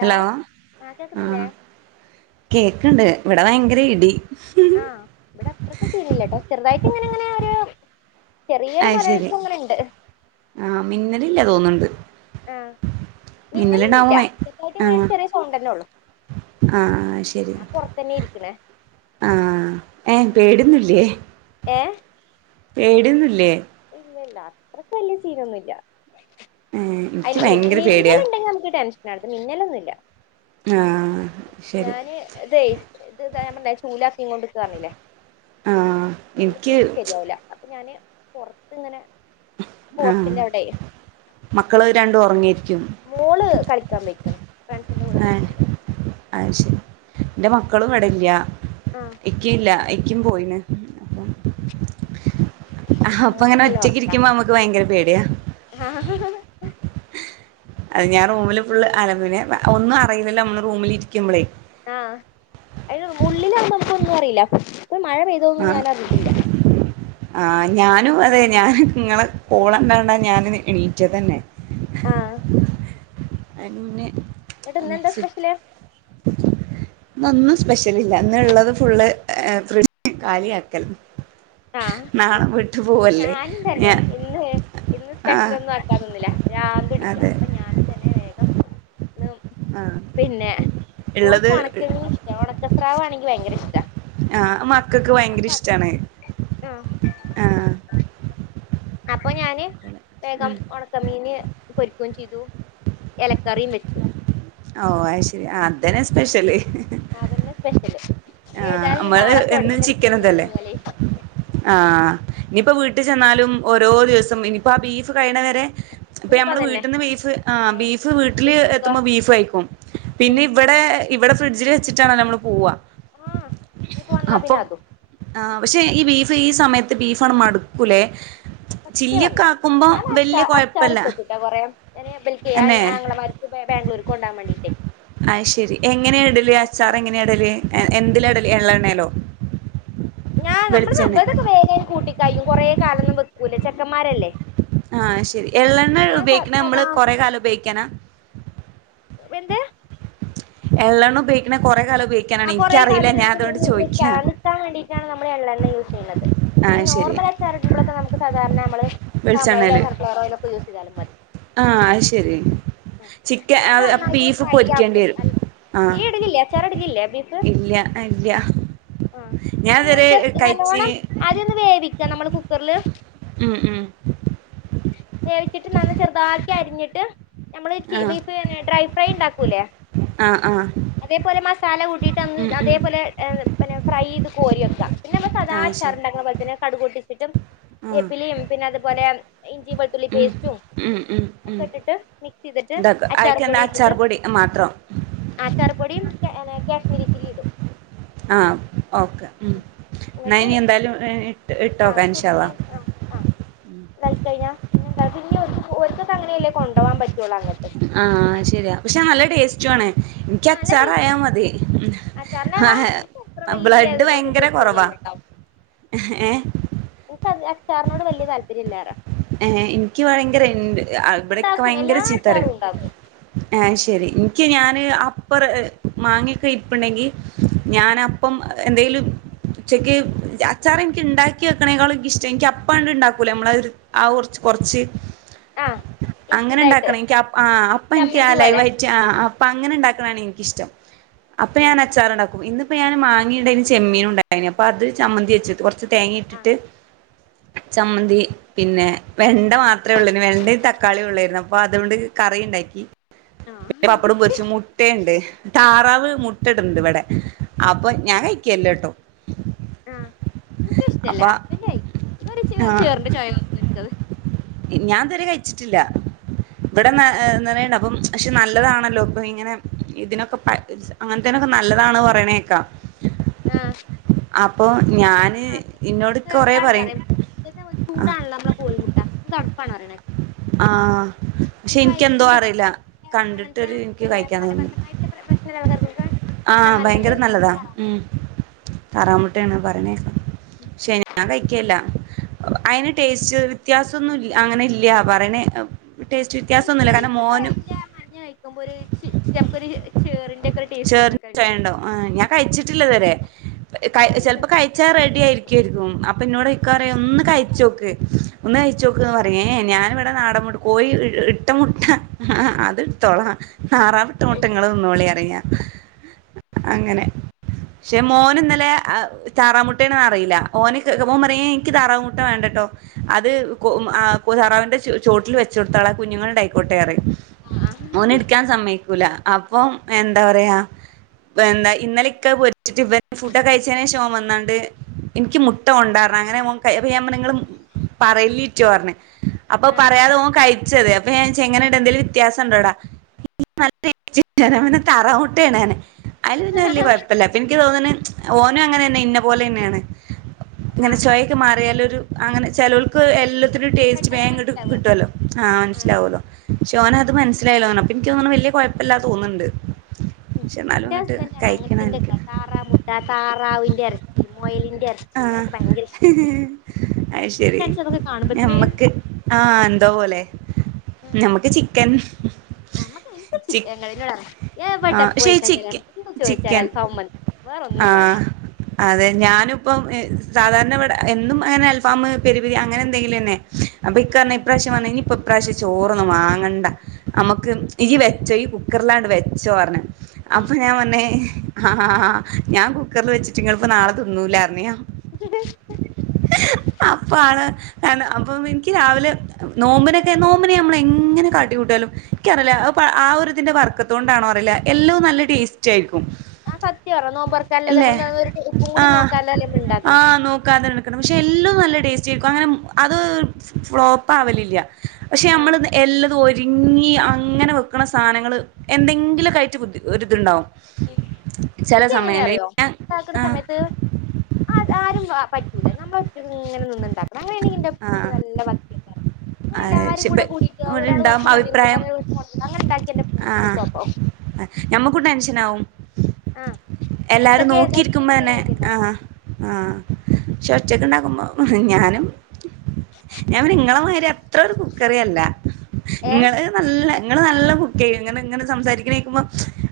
Hello ആഹ് കേക്ക്ണ്ട്. ഇവടെ ഭയങ്കര ഇടി. ആഹ് ഇബ്ടെ അത്ര സീനില്ലട്ടോ. ചെർതായിട്ട് ഇങ്ങനെ ഇങ്ങനെ ഒരു ചെറിയൊര് അയ് മര [unintelligible] ശരി വിഴ്ച്ച ഇങ്ങനെ ഇണ്ട്. ആഹ് മിന്നല് ഇല്ല തോന്ന്ണ്ട്. ആഹ് മിന്നലൊന്നുല്ല. മേ ചെർതായിട്ട് ആഹ് ഇങ്ങനൊര് ചെറ്യേ സൗണ്ടെന്നെ ഒള്ളൂ. ആഹ് ശരി ഞാൻ പൊർത്തന്നെ ഇരിക്ക്ണെ. ആഹ് ഏഹ് പേട്യോന്നുല്ലെ. ഏഹ് പേട്യോന്നുല്ലേ ഇല്ല ല്ല അത്രക്ക് വല്ല്യ സീനൊന്നുല്ല. ഏഹ് അയ്ന് എനിക്ക് [unintelligible] ഭയങ്കര പേടിയാ മിന്നല്ണ്ടെങ്കി നമക്ക് ടെൻഷനാണ്. മിന്നലൊന്നുല്ല ആഹ് ശരി ഞാന് ഇതെയ്. ഇത് ഞാൻ പറഞ്ഞിലെ. ചൂലാകീങ്ങൊണ്ടിക്കാ പർഞ്ഞിലെ. ആഹ് ഉള്ള് എനിക്ക് കേറ്റ്യാ ശെര്യാവൂല. അപ്പൊ ഞാന് പൊർത്ത്ങ്ങനെ. ആഹ് മക്കള് രണ്ടും ഒർങ്ങ്യേര്ക്ക്യും. മോള് കളിക്കാൻ പോയ്‌ക്ക്ണ്. ഫ്രണ്ട്സിന്റെ കൂടെ കളിക്ക്ണ്ടൗടെ. അഹ് ശെരി ഇന്റെ മക്കളു ഇവടെല്ല. ആഹ് ഇക്കീല്ല ഇക്കീം പോയീണ് അപ്പം ആഹ് അപ്പ ഓന് ഇങ്ങനെ നല്ല ഒറ്റക്കിരിക്കുമ്പം അമ്മക്ക് ഭയങ്കര പേട്യ. ഒറക്കാ അത് ഞാൻ റൂമില് ഫുള് അല പിന്നെ ഒന്നും അറീലല്ലോ അമ്മള് റൂമിലിരിക്കുമ്പളെ. ആഹ് ഐന് ഉള്ളിലാവുമ്പോ നമക്കൊന്നു അറീല. ഇപ്പ മഴ പെയ്തോന്നും ഞാന അറ്ഞ്ഞിട്ടില്ല. ആഹ് ഞാനും അത് തന്നെ. ഞാനു ഇങ്ങളെ കോളണ്ടാണ്ടാ ഞാനും എണീറ്റതന്നെ. ആഹ് അത് പിന്നെ എന്നിട്ട് ഇന്നെന്താ സ്പെഷ്യല് [unintelligible] ഇന്നൊന്നും സ്പെഷ്യല് ഇല്ല. ഇന്ന് ഇള്ളത് ഫുള്ള് ഫ്രിഡ്ജ് കാലി ആക്കല്. ആഹ് ഞാനും തന്നെ ഞാൻ ഇന്ന് ഇന്ന് ആ സ്പെഷ്യൽ ഒന്നും ന്നൊന്നില്ല. പ്രാന്തുടിക്ക അതെ അപ്പ ഞാനും തന്നെ വേഗം ഇന്ന് ആ പിന്നെ ഇള്ളത് മോൾക്ക് ഒണക്കമീഷ്ട്ട. ഒണക്കസ്രാവാണെങ്കി ഭയങ്കര ഇഷ്ട. ആഹ് മക്കക്ക് ഭയങ്കര ഇഷ്ടാണ്. അഹ് ആഹ് അപ്പൊ ഞാന് വേഗം ഉം ഒണക് ക്കമീന് പൊരിക്കും ചെയ്തു. എലക്കറിയും വെച്ചു. ഓഹ് അയ്ശെരി അതന്നെ സ്പെഷ്യല്. അതെന്നെ സ്പെഷ്യല്. ആഹ് ഏതായാലും ഇഞ് നമ്മള് നാളെ എന്നും തൊടങ്ങിയാണ് ചിക്കൻ തീറ്റ ഇതല്ലേ തൊടങ്ങിയാലേ. ആഹ് ഇഞ്ഞ്പ്പ വീട്ട് ചെന്നാലും ഓരോ ദിവസം ഇനിപ്പോ ആ ബീഫ് കഴ്ണവരെ. ഇപ്പ ഇനിയിപ്പ ഞമ്മള് അതന്നെ വീട്ട്ന്ന് ബീഫ് ആഹ് ഏയ് ബീഫ് വീട്ടില് എത്തുമ്പോ ബീഫയ്ക്കും. ഉം പിന്നെ ഇബ്ടെഹ് ഇബെടെ ഫ്രിഡ്ജില് വെച്ചിട്ടാണല്ലോ അമ്മള് പോവാ ആഹ് ഇനിയിപ്പോ വന്നാ പിന്നെ അപ്പം. അതും ആഹ് പക്ഷെ ഈ ബീഫ് ഈ സമയത്ത് ബീഫാണ് മട്ക്കുലേ. സത്യ പർഞ്ഞെ. ഞാനച്ചാ കൊഴപ്പല്ല അച്ചാറിട്ടൊക്കുട്ടൊ കൊറേ. ഞാനെ ഇബെൽക്കെ അന്നെ ആങ്ങളമാര് ബാഗ്ലൂര്ക്ക് കൊണ്ടവാ മാണ്ടീട്ടെ. അഹ്ശെരി എങ്ങനെയാടല് അച്ചാറെങ്ങനെയാടല് എന്തിലാടല് എള്ളണ്ണേലോ? ഞാ നമ്മൾത് ബെതൊക്കെ വേഗം കൂട്ടിക്കയ്യും കുറേ കാലൊന്നും വെക്കൂല ചെക്കമ്മാരല്ലേ ആഹ് ശെരി എള്ളെണ്ണ ഉപയോഗിക്ക്ണെ സദാ മ്മള് കൊറെ കാലം ഉപയോഗിക്കാനാ? വെന്ത് എള്ളണ്ണ പയോഗിക്ക്ണെ കൊറെേ കാലംപോയ് ആഹ് കുറെ കാലം നമുക്ക് നി നിത്താൻ വേണ്ടിയിട്ടാണ് നമ്മള് എള്ളെണ്ണ യൂസെയ്ന്നത് അല്ലയീ ആഹ് ശരി നോർമലച്ചാറിടുമ്പളൊക്കെ നമുക്ക് സാധാര്ണ മ്മള് പാമോയിലോ വെളിച്ചെണ്ണേല് സൺഫ്ലവർ ഓയിലൊക്കെ യൂസെയ്താലും മതി. ആഹ് അയ്ശെരി ചിക്ക ഞാൻ നന്നായിട്ട് അഹ്ബീഫ് ഫ്രൈ ആക്കും പൊരിക്കേണ്ട്യരും ആഹ് ഈ ഇടലില്ലേ അച്ചാർ ഇടലില്ലേ ബീഫ് ഇല്ല്യ അല്ല്യ ഞാതരേ കഴ്ച്ച് അദ്യൊന്ന് വേവിക്കാ നമ്മള് കുക്കർല് ഉം ഉം വേവിച്ചിട്ട് നന്ന ചെറുതാക്കി അരിഞ്ഞിട്ട് നമ്മള് ക്കി ആഹ് വീ ട്രെെഫ്രൈണ്ടാക്കൂലെ ആഹ് ആഹ് അതേപോലെ മസാല കൂ ട്ടിട്ടന്ന് ഉം ഉം അതേപോലെ പന്നെ ഫ്രൈ യെയ്ത് കോരി വെക്ക പിന്നെ നമ്മൾ സദാ ആഹ് ശരി അച്ചാറിണ്ടാക്ക്ണ പോൽത്തന്നെ കടുകൊട്ടിച്ചിട്ടും ആഹ് വേപ്പിലിം പിന്നെ അതുപോലെ ഇഞ്ചി വെൾ ത്തുള്ളി ഉം പേസ്റ്റും ഉം ഉം ഒക്കെ ഉം ഇട്ടിട്ട് മിക്സെയ്തിട്ട് ഇതാക്ക അച്ചാറ് പൊടി അയിക്കെന്താ ഇട്ടിട്ട് അച്ചാർ അഹ് പൊടി മാത്രം അച്ചാറുപ്പൊടീം കാനെ കെ കാശ്മീരിചില്ലിടും ആഹ് ഓക്കെ ഉം എന്നിട്ട് എന്നായിനി എന്തായാലും ഇ ഇട്ടോക്കാം ഇൻശാള്ളാ ണ്ടാക്കി കയ്ഞ്ഞാ പിന്നെന്ത പിന്നിം ഓര്ക്കൊക്കെ ഓര്ക്കൊക്ക അങ്ങനെയല്ലേ കൊണ്ടവാം പറ്റൊള്ളൂ അങ്ങട്ട് ആഹ് ശെരിയാ പക്ഷെ നല്ല ടേസ്റ്റും ആണ് ആ നല്ല ഇൻക്ക്യച്ചാറായാ ടേസ്റ്റാ മതി അച്ചാറിന്റെളാ ആഹ്ഹേ എനിക്ക് അത്ര വല്യ ബ്ലഡ് അതിനോടൊരു ഭയങ്കര കെറവാ [unintelligible] ഏഹ് ഇൻക്കച്ചാറിനോട് വല്യ താല്പര്യല്ലാറ്യ ഏഹ് ഇൻക്ക്യി ഭയങ്കര ഇന്റ് ആൾ ബെഡെക്കെ ഇണ്ടാക്കും ഭയങ്കര എല്ലാ ചീത്തറിം അച്ചാറും ഉണ്ടാക്കും ആഹ് ശെരി ഇൻക്ക്യി ഞാന് അപ്പറ് മാങ്ങിയൊക്കെ ഇപ്പണ്ടെങ്കി ഞാനപ്പം എന്തേലും ഉച്ചയ്ക്ക് അച്ചാറിൻക്ക്യിണ്ടാക്കി വെക്കണേക്കാളും ഇൻക്ക്യിഷ്ടം എനിക്കിപ്പാണ്ട്ണ്ടാക്കൂലേ ഞമ്മളഹ് രു ആഹ് ഒർച്ച് കൊർച്ച് ആ ഇൻസ്റ്റന്റ് ആയിട്ട് അങ്ങനെണ്ടാക്കണം എൻക്ക ആഹ് അപ്പിൻക്ക്യാ ചമ്മന്തി പോലെ ലൈവായ്- റ്റാഅപ്പങ്ങനണ്ടാക്കിണാണിൻക്കിഷ്ടം അപ്പൊ ഞാനച്ചാറ്ണ്ടാക്കും ഇന്ന് ഇപ്പൊ ഞാന് മാങ്ങീണ്ടേനി ചെമ്മീനൂണ്ടായ്നി അപ്പത് ചമ്മന്തി വെച്ച്ട്ട് കൊർച്ച് ആ തേങ്ങീട്ടിട്ട് ചമ്മന്തി പിന്നെ വെണ്ട മാത്രേ ഒള്ളെനി വെണ്ടയും തക്കാളിയും ഒള്ളെര്ന്നു അപ്പൊ അതോണ്ട് കറിണ്ടാക്കി ആ പപ്പടം പൊരീച്ച് മുട്ടയ്ണ്ട് താറാവ് മുട്ടിടണ്ട് ഇവിടെ അപ്പൊ ഞാൻ കഴിക്കല്ല ട്ടോ ആഹ് ഇനിക്കഷ്ടല്ലേ അന്റൊയിറ ചേറിന്റെ ചോയ വന്നുന്നു നിനിക്കത് ഞാൻതിരെ കഴിച്ചിട്ടില്ല ഇവിടെറണ്ട അപ്പം പക്ഷെ നല്ലതാണല്ലോ ഇപ്പൊ ഇങ്ങനെ ഇതിനൊക്കെ അങ്ങനത്തേനൊക്കെ നല്ലതാണ് പറയണേക്കാ ആഹ് അപ്പൊ ഞാന് ഇന്നോട് ഇക്ക നമുക്ക് കൊറ ഇതാണ് പറയും പറയാ ചൂടാണല്ലോ നമ്മുടെ കോഴിമുട്ട തടുപ്പാണ് പറയണക്കെ ആഹ് പക്ഷെ എനിക്കന്തോ അറിയില്ല അങ്ങനത്തെ കണ്ടിട്ടൊരു എനിക്ക് പിന്നെ കഴിക്കാൻ തന്നില്ല മലബന്ധമായിട്ടുള്ള പ്രശ്നമുള്ള ആൾക്കാർക്കൊക്കെ കഴിക്കാൻ ആഹ് നല്ലത് ബയങ്കര നല്ലതാ താറാവ് ഉം താറാമുട്ടയാണ് പറഞ്ഞേക്കാം പക്ഷേ ഞാൻ കഴിക്കേല്ല അയിന് ടേസ്റ്റ് വ്യത്യാസൊന്നും ല്യ അങ്ങനെ ഇല്ല പറയണേ ടേസ്റ്റ് എനിക്ക് വ്യത്യാസൊന്നുമില്ല കാരണം എനിക്കത് മോനും അയിൻ്റെ മഞ്ഞ കഴിക്കുമ്പൊ ഒരു ച് ചെമക്കൊരു ചേർപായോണ്ടോ ആഹ് ഞാൻ ആ കഴിച്ചിട്ടില്ലിതുവരെ കഴി ഞാൻ കഴിച്ചു ചെലപ്പോ കഴിച്ചാ റെഡി നോക്കിട്ടുണ്ട് ആയിരിക്കു ക്കും അപ്പൊന്നോട് ഇക്കാറയും ഒന്ന് കയിച്ചോക്ക് ഒന്ന് കയിച്ചോക്ക്ന്ന് പറയേ ഞാൻ ഇവിടെ നാടൻ മുട് കോയി ഇട്ട മുട്ട അത് ഇടുത്തോളാം താറാവിട്ട മുട്ട ങ്ങള് തിന്നോളി പറയും ഞാൻ അങ്ങനെ പക്ഷെ മോന് ഇന്നലെ താറാമുട്ടേണ്ന്ന് അറിയില്ല ഓന്ക്ക് മോൻ പറയേ എനിക്ക് താറാമുട്ട വേണ്ടട്ടോ അത് കോ താറാവിന്റെ ചോട്ടിൽ വെച്ചു കൊടുത്താളെ കുഞ്ഞുങ്ങളുണ്ടായിക്കോട്ടെ പറയും ആ മോനെടുക്കാൻ സമ്മയ്ക്കൂല അപ്പം എന്താ പറയാ ഇപ്പ എന്താ ഇന്നലെ ഇക്ക പൊരിച്ചിട്ട് ഇവ ഫുഡൊക്കെ കയിച്ചേന് ശേഷം അവൻ വന്നാണ്ട് എനിക്ക് മുട്ട ഉണ്ടാരണം അങ്ങനെ ഓൻ [unintelligible] നിങ്ങളും പറയല്ലീറ്റു പറഞ്ഞ് അപ്പൊ ആ പറയാതെ ഓൻ കയിച്ചതേ അപ്പ ഞാൻ ചോയ്ച്ച് എങ്ങനെ ണ്ട് എന്തേലും വ്യത്യാസം ഉണ്ടോടാ [inaudible] [inaudible] താറമുട്ടേണ്ങ്ങനെ അതില്ന്നെ വലിയ കൊഴപ്പല്യ എനിക്ക് തോന്നുന്നു ഓനും അങ്ങനെ തന്നെ ഇന്ന പോലെ തന്നെയാണ് ആ ഇങ്ങനെ ചോയ് ക്കു മാറിയാലൊരു അങ്ങനെ ചെലോൾക്ക് എല്ലോം ത്തൊരു ടേസ്റ്റ് പെട്ടെന്ന് വേഗം ങ്ങട് മനസ്സിലാവോ കിട്ടുവല്ലോ ആഹ് ആ ആ മനസ്സിലാവുല്ലോ പക്ഷേ ഓനത് മനസ്സിലായില്ല തോന്ന്ണ് അപ്പൊ എനിക്കു തോന്ന്ണ് വലിയ കൊഴപ്പല്ലാ തോന്നുന്നുണ്ട് ഉം പക്ഷെ എന്നാലും എന്റെ ഇങ്ങട്ട് ഹസ്ബൻറാണ് കഴിക്കണം അങ്ങനത്തേന്റെ എനിക്ക് ഒക്കെ താറാ മുട്ട താറാവിന്റെ എറച്ചി മൊയലി ആഹ് അയ്ശരി എനിക്ക് അതൊക്കെ കാണുമ്പത്തിന് ഞമ്മക്ക് ആഹ് എന്തോ പോലെ ഞമ്മക്ക് ചിക്കൻ ഞമ്മക്ക് എനിക്ക് ചി ചിക്കൻ കഴിഞ്ഞേള്ള് എറച്ചി എവിടെ ആഹ് പക്ഷെ പോയ് ഈ കഴിഞ്ഞാലും ചിക്കൻ എന്ത് ചോയ്ച്ചാലും ചിക്കൻ അൽഫാമും മന്തീം വേറൊന്നും വേണ്ട ആഹ് അതെ ഞാനും ഇപ്പം സാധാരണ ഇവിടെ എന്നും അങ്ങനെ അൽഫാം പെരുപിരി അങ്ങനെ എന്തെങ്കിലു അന്നെ അപ്പൊ ഇക്കറഞ്ഞ് ഇപ്രാശ്യം വന്നേനി ഇപ്പ ഇപ്രാശ്യം ചോറൊന്നും വാങ്ങണ്ട അമ്മക്ക് ഇജ് വെച്ചോ ഇയ്യ് കുക്കറിലാണ്ട് വെച്ചോ പറഞ്ഞ് അപ്പൊ ഞാൻ വന്നെ ഞാൻ കുക്കറിൽ വെച്ചിട്ടിങ്ങളിപ്പോ നാളെ തിന്നൂലാന്ന് നീയോ ഇ [unintelligible] അപ്പ ആള് ന്താണ് അപ്പൊ എനിക്ക് രാവിലെ നോമ്പിനൊക്കെ നോമ്പിന് ഞമ്മള് എങ്ങനെ കാട്ടിക്കൂട്ട്യാലും യ്ക്കറിയില്ല ആ ഒരു ഇതിന്റെ വർക്കത്ത് കൊണ്ടാണോ അറിയില്ല എല്ലോം നല്ല ടേസ്റ്റ് ആയിരിക്കും ആഹ് സത്യാ പറഞ്ഞ നോമ്പൊറക്കാൻള്ളത് അല്ലേ നമ്മൾ ഒരു ഉപ്പും കൂടി ആഹ് നോക്കാതല്ലേ നമ്മൾ ഉണ്ടാക്കണ ആഹ് നോക്കാതെ എടുക്കണം പക്ഷെ എല്ലോം നല്ല ടേസ്റ്റായിരിക്കും അങ്ങനെ അത് ഫ്ലോപ്പ് ആവലില്ല പക്ഷെ നമ്മൾ എല്ലതും ഒരുങ്ങി അങ്ങനെ വെ ക്കണ സാധനങ്ങൾ എന്തെങ്കിലൊക്കായിറ്റ് ഒരിതുണ്ടാവും ചില എനിക്കെങ്ങനെ സമയങ്ങളിൽ അറിയോ ഞാൻ ഉണ്ടാക്കണ ആഹ് സമയത്ത് അത് ആരും പറ്റൂല നമ്മളൊറ്റക്ക് ഇങ്ങനെ നിന്നുണ്ടാക്ക ണം അങ്ങനാണെങ്കി എൻ്റെ ഫുഡ് ആഹ് നല്ല [unintelligible] അത് അങ്ങനെയെല്ലാരും ശിപ്പ കൂടെ കൂടിട്ട് ഇവിടെ ഒരാൾ ഉണ്ടാവും കൊറച്ച് മഞ്ഞളിട്ട് അഭിപ്രായം ഒരാൾ കൊറച്ച് മൊളകിട്ട് അങ്ങനെണ്ടാക്കിയാ എൻ്റെ ഫുഡ് ഫ്ലോപ്പാവും ആഹ് ഞമ്മക്കും ടെൻഷൻ ആവും ആഹ് എല്ലാരും എന്തൊക്കെ ഏതാ നോക്കിയിരിക്കുമ്പോ ഇടുന്നൊരു തന്നെ ഐഡിയ ആഹ് ഇണ്ടാവൂല ആഹ് ക്ഷെ ഒച്ചക്കെ ഉണ്ടാക്കുമ്പോ ഞാനും ഞാൻ പറയും ഇങ്ങളെ മാതിരി അത്ര ഒരു കുക്കറിയല്ല ഏഹ് ഇങ്ങള് നല്ല ഇങ്ങള് നല്ല കുക്ക് ചെയ്യും ഇങ്ങനെ ഇങ്ങനെ സംസാരിക്കണ കേക്കുമ്പോ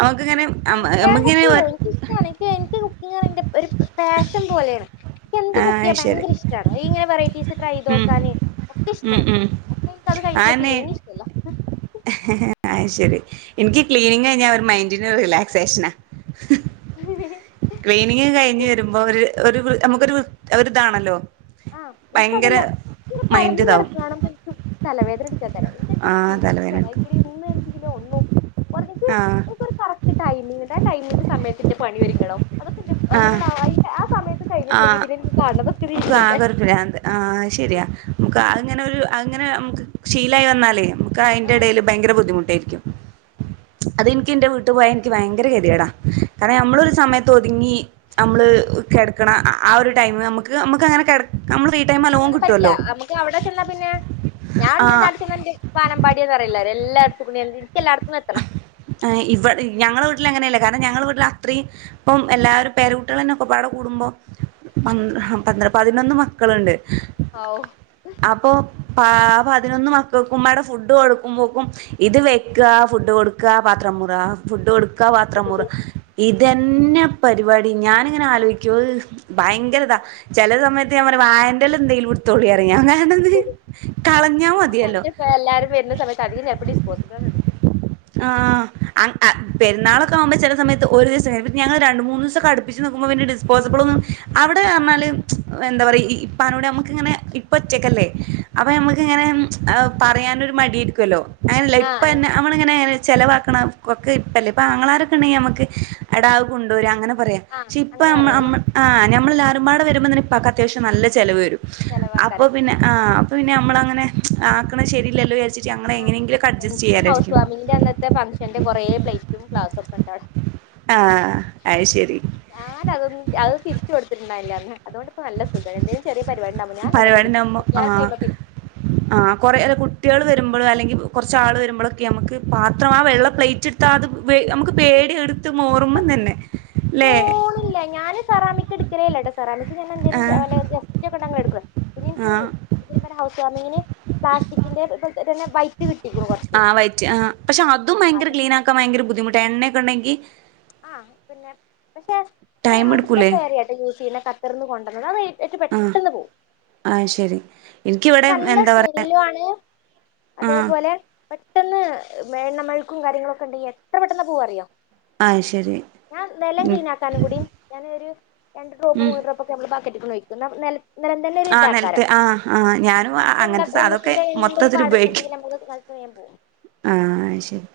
നമക്ക് ഇങ്ങനെ ആഹ് നമുക്കിങ്ങനെ എഹ് ഇഷ്ടമാണ് എനിക്ക് എനിക്ക് കുക്കിങ്ങ് പറയണത് ഒരു പാഷൻ പോലെയാണ് എനിക്ക് എന്ത് കുക്ക് ആഹ് ചെയ്യാൻ ശരി ഭയങ്കര ഇഷ് ടാമാണ് ഇങ്ങനെ വെറൈറ്റീസ് ട്രൈ ഉം ചെയ്തോക്കാൻ ഒക്കെ ഉം ഇഷ്ടമാണ് ഉം അത് കഴിഞ്ഞിട്ടുള്ള ആന്നെ ക്ലീനിങ് ഇഷ്ടല്ല ഹ അത് ശരി എനിക്ക് ക്ലീനിങ് കഴിഞ്ഞാൽ ഒരു മൈൻഡ്നു റിലാക്സേഷനാ ക്ലീനിങ് കഴിഞ്ഞ് വരുമ്പോ ഒരു ഒരു നമുക്കൊരു ഒരിതാണല്ലോ ആഹ് ഇപ്പ ഭയങ്കര അതല്ല ഇങ്ങനെ പരന്ന മൈൻഡ് ഇതാവും കിടക്കണ കാണുമ്പോ എനിക്ക് തലവേദന എടക്കാൻ തരാം ആഹ് എനിക്ക്ത് തലവേദന എടുക്കും ചടായിക്കൊടി ഒന്ന്ണെങ്കിലോ ഒന്നുംക്ക് ആഹ് കറക്റ്റ് ടൈമിങ്ങുണ്ട് ആ ടൈമിന്റെ സമയത്തിന്റെ പണി ഒരിങ്ങണം അതൊക്കെ ആഹ് എൻ്റെ ആ സമയ കഴിഞ്ഞിട്ടില്ലെങ്കി ആഹ് പിന്നെ എനിക്ക് തല കുത്തി നമുക്ക് ആകെ ഒരു ആഹ് ശരിയാ നമുക്ക് അങ്ങനെ ഒരു അങ്ങനെ നമുക്ക് ശീലായി വന്നാലേ അതിന്റെ ആഹ് ഇടയിൽ ഭയര ബുദ്ധിമുട്ടായിരിക്കും അതെനിക്ക് എന്റെ വീട്ടു പോയാ എനിക്ക് ഭയങ്കര ഗതിയടാ കാരണം നമ്മള ഒരു സമയത്ത് ഒതുങ്ങി നമ്മള് കിടക്കണ ആ ഒരു ടൈമ നമുക്ക് നമുക്ക്ങ്ങനെ നമ്മള് ടൈം നല്ലോം അങ്ങനെ പറ്റില്ല കിട്ടുവല്ലോ നമുക്ക് അവിടെ ചെന്ന പിന്നെ ഞാൻ എണ്ട് ആഹ് അടെന്നണ്ട് വാനമ്പാടി എന്ന് പറയില്ല എല്ലടുംത്ത് കൂടി എനി എല്ലടും എത്തണം ആഹ് ഇവിടെ ഞങ്ങള വീട്ടിൽ അങ്ങനെയല്ല കാരണം ഞങ്ങള വീട്ടിൽ അത്രയും ഇപ്പം എല്ലാരും പേരുകുട്ടികളന്ന ഒക്കെപാടെ കൂടുമ്പോ പ പന്ത്ര പതിനൊന്ന് മക്കളുണ്ട് ഹാവൂ അപ്പൊ പ പതിനൊന്ന് മക്കൾക്കും ഉമ്മടേ ഫുഡ് കൊടുക്കുമ്പോക്കും ഇത് വെക്ക ഫുഡ് കൊടുക്ക പാത്രമുറ ഫുഡ് കൊടുക്ക പാത്രമുറ ഇ ഇതന്നെ പരിപാടി ഞാനിങ്ങനെ ആലോചിക്കു ഭയങ്കരതാ ചില സമയത്ത് ഞാൻ പറയും വായൻറെല്ലാം എന്തെിലും ടുത്തോളിയ പറഞാ കണത് കളഞ്ഞാ ഞാൻ മതിയല്ലോ അങ്ങനെ എല്ലാരും വരുന്ന സമയത്ത് തവി അപ്പ ഡിസ്പോസലടുക്കും ആഹ് പെരുന്നാളൊക്കെ ആവുമ്പോ ചില സമയത്ത് ഒരു ദിവസം ഞങ്ങള് രണ്ട മൂന്ന് ദിവസടു പ്പിച്ച് നിക്കുമ്പോ ഡിസ്പോസബിൾ ഒും അവിടെ പറഞ്ഞാല് എന്താ പറയാ ഇപ്പനോട് നമുക്ക ഇങ്ങനെ ഒറ്റക്കല്ലേ അപ്പൊ നമുക്ക് ഇങ്ങനെ പറയാനൊരു മടിയിരിക്കുവല്ലോ അങ്ങനല്ല ആഹ് ആഹ് ഇപ്പന്നെ അവ ങ്ങനെ ചെലവാക്കണതു ഒക്കെ ഇപ്പല്ലേ ഇപ്പൊ ആങ്ങളമാരൊക്കെ ഉണ്ടെങ്കിൽ നമക്ക് എടാ അത് കൊണ്ടവര് അങ്ങനെ പറയാം ആഹ് പക്ഷെ അങ്ങനെ ഇപ്പംമ്മ പറയാല്ലേ അമ്മ ആഹ് ഞമ്മളെല്ലാരുംമ്പാട് വരുമ്പോ തന്നെ ഇപ്പാക് അത്യാവശ്യം നല്ല ചെലവ് വരും ചെലവാക്കാര അപ്പൊ പിന്നെ ആഹ് അപ്പ പിന്നെ ഞമ്മള് അങ്ങനെ ആക്കണ ശരില്ലോ വിചരിച്ചിട്ട് ഞങ്ങള് ആഹ് എങ്ങനെങ്കിലുംക്കെ എനിക്ക് അഡ്ജസ്റ്റ് ഹൗസ് ചെയ്യാനായിരിക്കും പിന്നെ വാമിങ്ങിന്റെ അന്നത്തെ ഫംഗ്ഷന്റെ കുറെ പ്ലേറ്റും ഗ്ലാസ്സും ഒക്കെ ഉണ്ട് അവടെ ആഹ് അത് ശരി ഞാനതൊന്നും അത് തിരിച്ച് കൊടുത്തിട്ടുണ്ടായില്ലാന്ന്. അതോണ്ടിപ്പോ നല്ല സുഖ എന്തേലും ചെറിയ പരിപാടിയുണ്ടാവുമ്പോൾ ഞാനതെല്ലാം എടുക്കും. പരിപാടിണ്ടാവുമ്പോ ആഹ് കിട്ടിയാസേമന്തി. ആഹ് കൊറെരെ കുട്ടികള് വരുമ്പളും അല്ലെങ്കിൽ കൊർച്ച് ആള് വരുമ്പോളെക്കെ നമ്മെക്ക് പാത്രം ആഹ് വെള്ള പ്ലേറ്റ് എടു താ അത് വെ നമുക്ക് പേടിയാ എടുത്ത് മൂറുമം തന്നെ ല്ലേ. അതില്ല. ഞാനും ഫറാമിക് എടുക്കലേല്ലട്ടേ. സെറാമിസിസ് വന്ന എന്തേലും ആഹ് ക മേ ഗസ്റ്റക്കണ്ടാങ്ങ് എടെക്ക്. പിന്നെ എനിക്ക്. ആഹ് ഇതിന് പിന്നെ ഹൗസ് വാമിങ്ങിന് പ്ലാസ്റ്റിക്കിന്റെ തെക്കെ തന്നെ വൈറ്റ് കിട്ടി ഗുറുപാട്. ആഹ് വൈറ്റ് ആഹ് പക്ഷെ അതും ഭയങ്കര ക്ലീനാക്കാൻ ഭയങ്കര ബുദ്ധിമുട്ടാ. എണ്ണൊക്കെണ്ടെങ്കിൽ. ആഹ് പിന്നെ പക്ഷെ ഞാൻ ടൈം അവിടുത്തെ എടുക്കൂലേ ഫേറിയായിട്ട് യൂസ് ചെയ്യുന്നേ. ഖത്തിർന്ന് കൊണ്ടു വന്നത് അത് ഏറ്റ് പെട്ടെന്ന് പോം. അയ് ശെരി. എനിക്കിവിടെ എന്താ പറയാ സ്മെല്ലു ആണ് ആഹ് അതേപോലെ, പെട്ടെന്ന് മേൽ നമ്മൾക്കും കാര്യങ്ങളൊക്കെ ഉണ്ടെങ്കിൽ എത്ര പെട്ടെന്ന് പോവറിയോ? അയ് ശെരി ഞാൻ നിലം ക്ലീനാക്കാനും കൂടി. ഞാനിയൊരു രണ്ട് ഡ്രോപ്പ് ഉം മൂന്ന് ഡ്രോപ്പൊക്കെ ബക്കറ്റിക്കൊന്ന് ഒഴിക്കും. ന നെല ന്നലെ ന്തേലൊരു ആഹ് നെലത്ത് ഇതാക്കാരം. ആഹ് ആഹ് ഞാനും എണ്ണ അങ്ങനത്തെ സാധനൊക്കെ എണ്ണത്തിന്റെ, എണ്ണെന്തെര് മൊത്തത്തില് ഉപയോഗിക്കും പാടക്കൊണ്ടെങ്കിൽ നമ്മെക്ക് വ ത് വേം പോ ആഹ് ശരി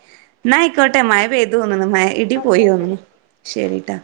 എന്നായിക്കോട്ടെ. മയ പെയ്തു തോന്നണ്. മ ഇടി ഓക്കെ പോയി വന്നു. ഓക്കെ ശെരിട്ടാ.